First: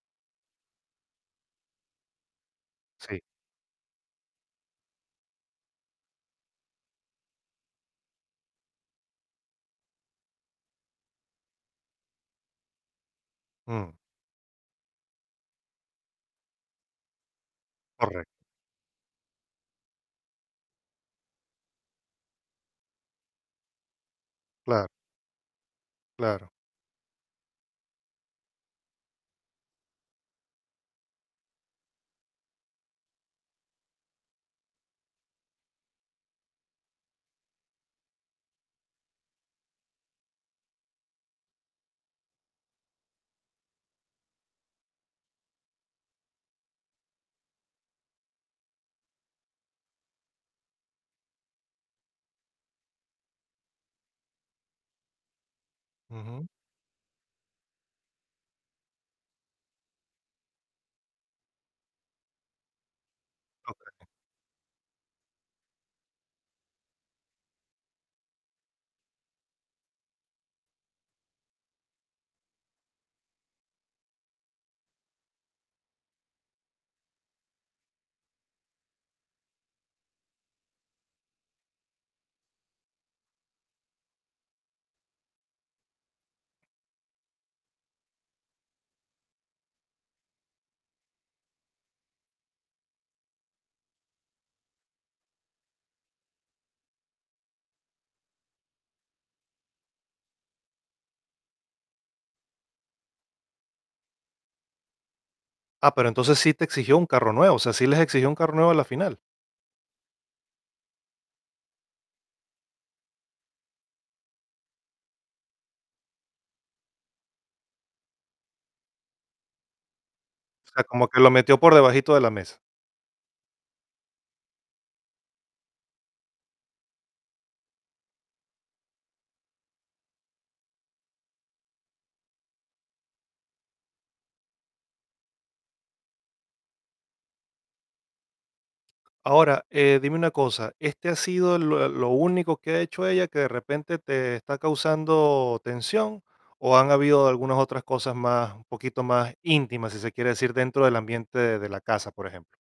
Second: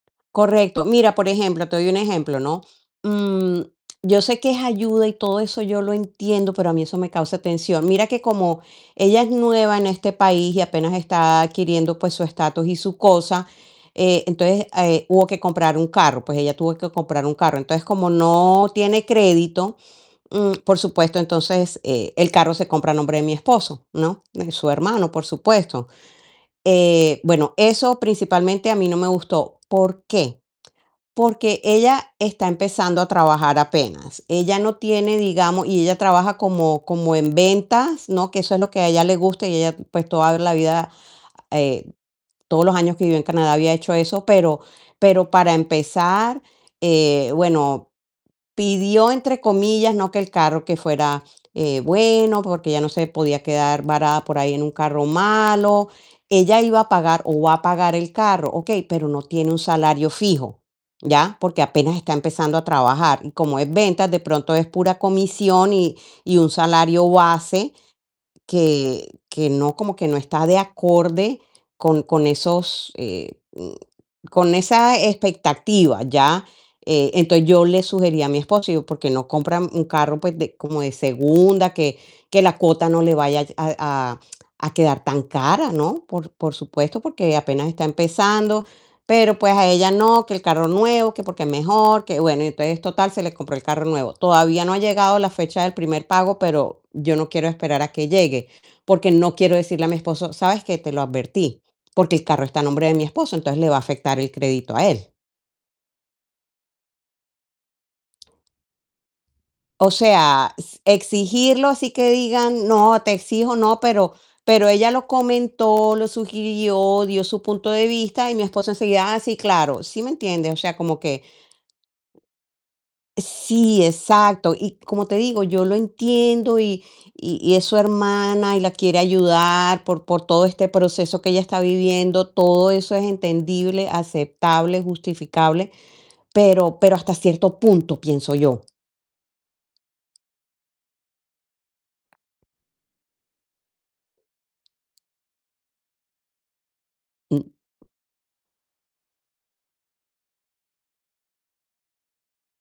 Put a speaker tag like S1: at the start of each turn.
S1: Correcto. Mira, por ejemplo, te doy un ejemplo, ¿no?,
S2: Sí.
S1: mm, yo sé que es ayuda y todo eso yo lo entiendo, pero a mí eso me causa tensión. Mira que, como ella es nueva en este país y apenas está adquiriendo, pues, su estatus y su cosa,
S2: Mm.
S1: eh, entonces, eh, hubo que comprar un carro, pues ella tuvo que comprar un carro. Entonces, como
S2: Correcto.
S1: no tiene crédito, mm, por supuesto, entonces e el carro se compra a nombre de mi esposo, ¿no?, de su
S2: Claro.
S1: hermano, por supuesto,
S2: Claro.
S1: eh, bueno, eso principalmente a mí no me gustó, ¿por qué? Porque ella está empezando a trabajar apenas, ella no tiene, digamos y ella trabaja como como en ventas, ¿no?, que eso es lo que a ella le gusta, y ella, pues, toda la vida, eh, todos los años que vive en Canadá había hecho eso, pero pero para empezar, eh, bueno, "pidió" entre comillas, ¿no?, que el carro que fuera, eh, bueno, porque ella no se podía quedar varada por ahí en un carro malo.
S2: Ujú.
S1: Ella iba a pagar o va a pagar el carro, okey, pero no tiene un salario fijo, ¿ya? Porque apenas está empezando a trabajar, y como es
S2: Okey.
S1: ventas, de pronto es pura comisión y y un salario base que que no, como que no está de acorde con con esos, eh, mm, con esa expectativa, ¿ya?, eh, entonces yo le sugerí a mi esposo, digo: "¿Por qué no compran un carro, pues, de como de segunda?, que que la cuota no le vaya a a a quedar tan cara", ¿no? Por por supuesto, porque apenas está empezando, pero, pues, a ella: "No, que el carro nuevo, que porque es mejor, que". Bueno, y entonces, total, se le compró el carro nuevo. Todavía no ha llegado la fecha del primer pago, pero yo no quiero esperar a que llegue, porque no quiero decirle a mi esposo: "¿Sabes qué? Te lo advertí", porque el carro está a nombre de mi esposo, entonces le va a afectar el crédito a él.
S2: Ah, pero entonces sí te exigió un carro nuevo, o sea, ¿sí les exigió un carro nuevo a la final?
S1: O sea, s exigirlo, así que digan: "No, te exijo, no", pero pero ella lo comentó, lo sugirió, dio su punto de vista, y mi esposo enseguida: "Ah, sí, claro", ¿sí me entiendes? O
S2: O
S1: sea,
S2: sea,
S1: como
S2: como que
S1: que
S2: lo metió por debajito de la mesa.
S1: Sí, exacto. Y, como te digo, yo lo entiendo y y y es su hermana y la quiere ayudar por por todo este proceso que ella está viviendo, todo eso es entendible, aceptable, justificable, pero pero hasta cierto punto, pienso yo.
S2: Ahora, eh, dime una cosa, ¿este ha sido el lo eh lo único que ha hecho ella, que de repente te está causando tensión? ¿O han habido algunas otras
S1: M
S2: cosas más un poquito más íntimas?, si se quiere decir, dentro del ambiente de la casa, por ejemplo.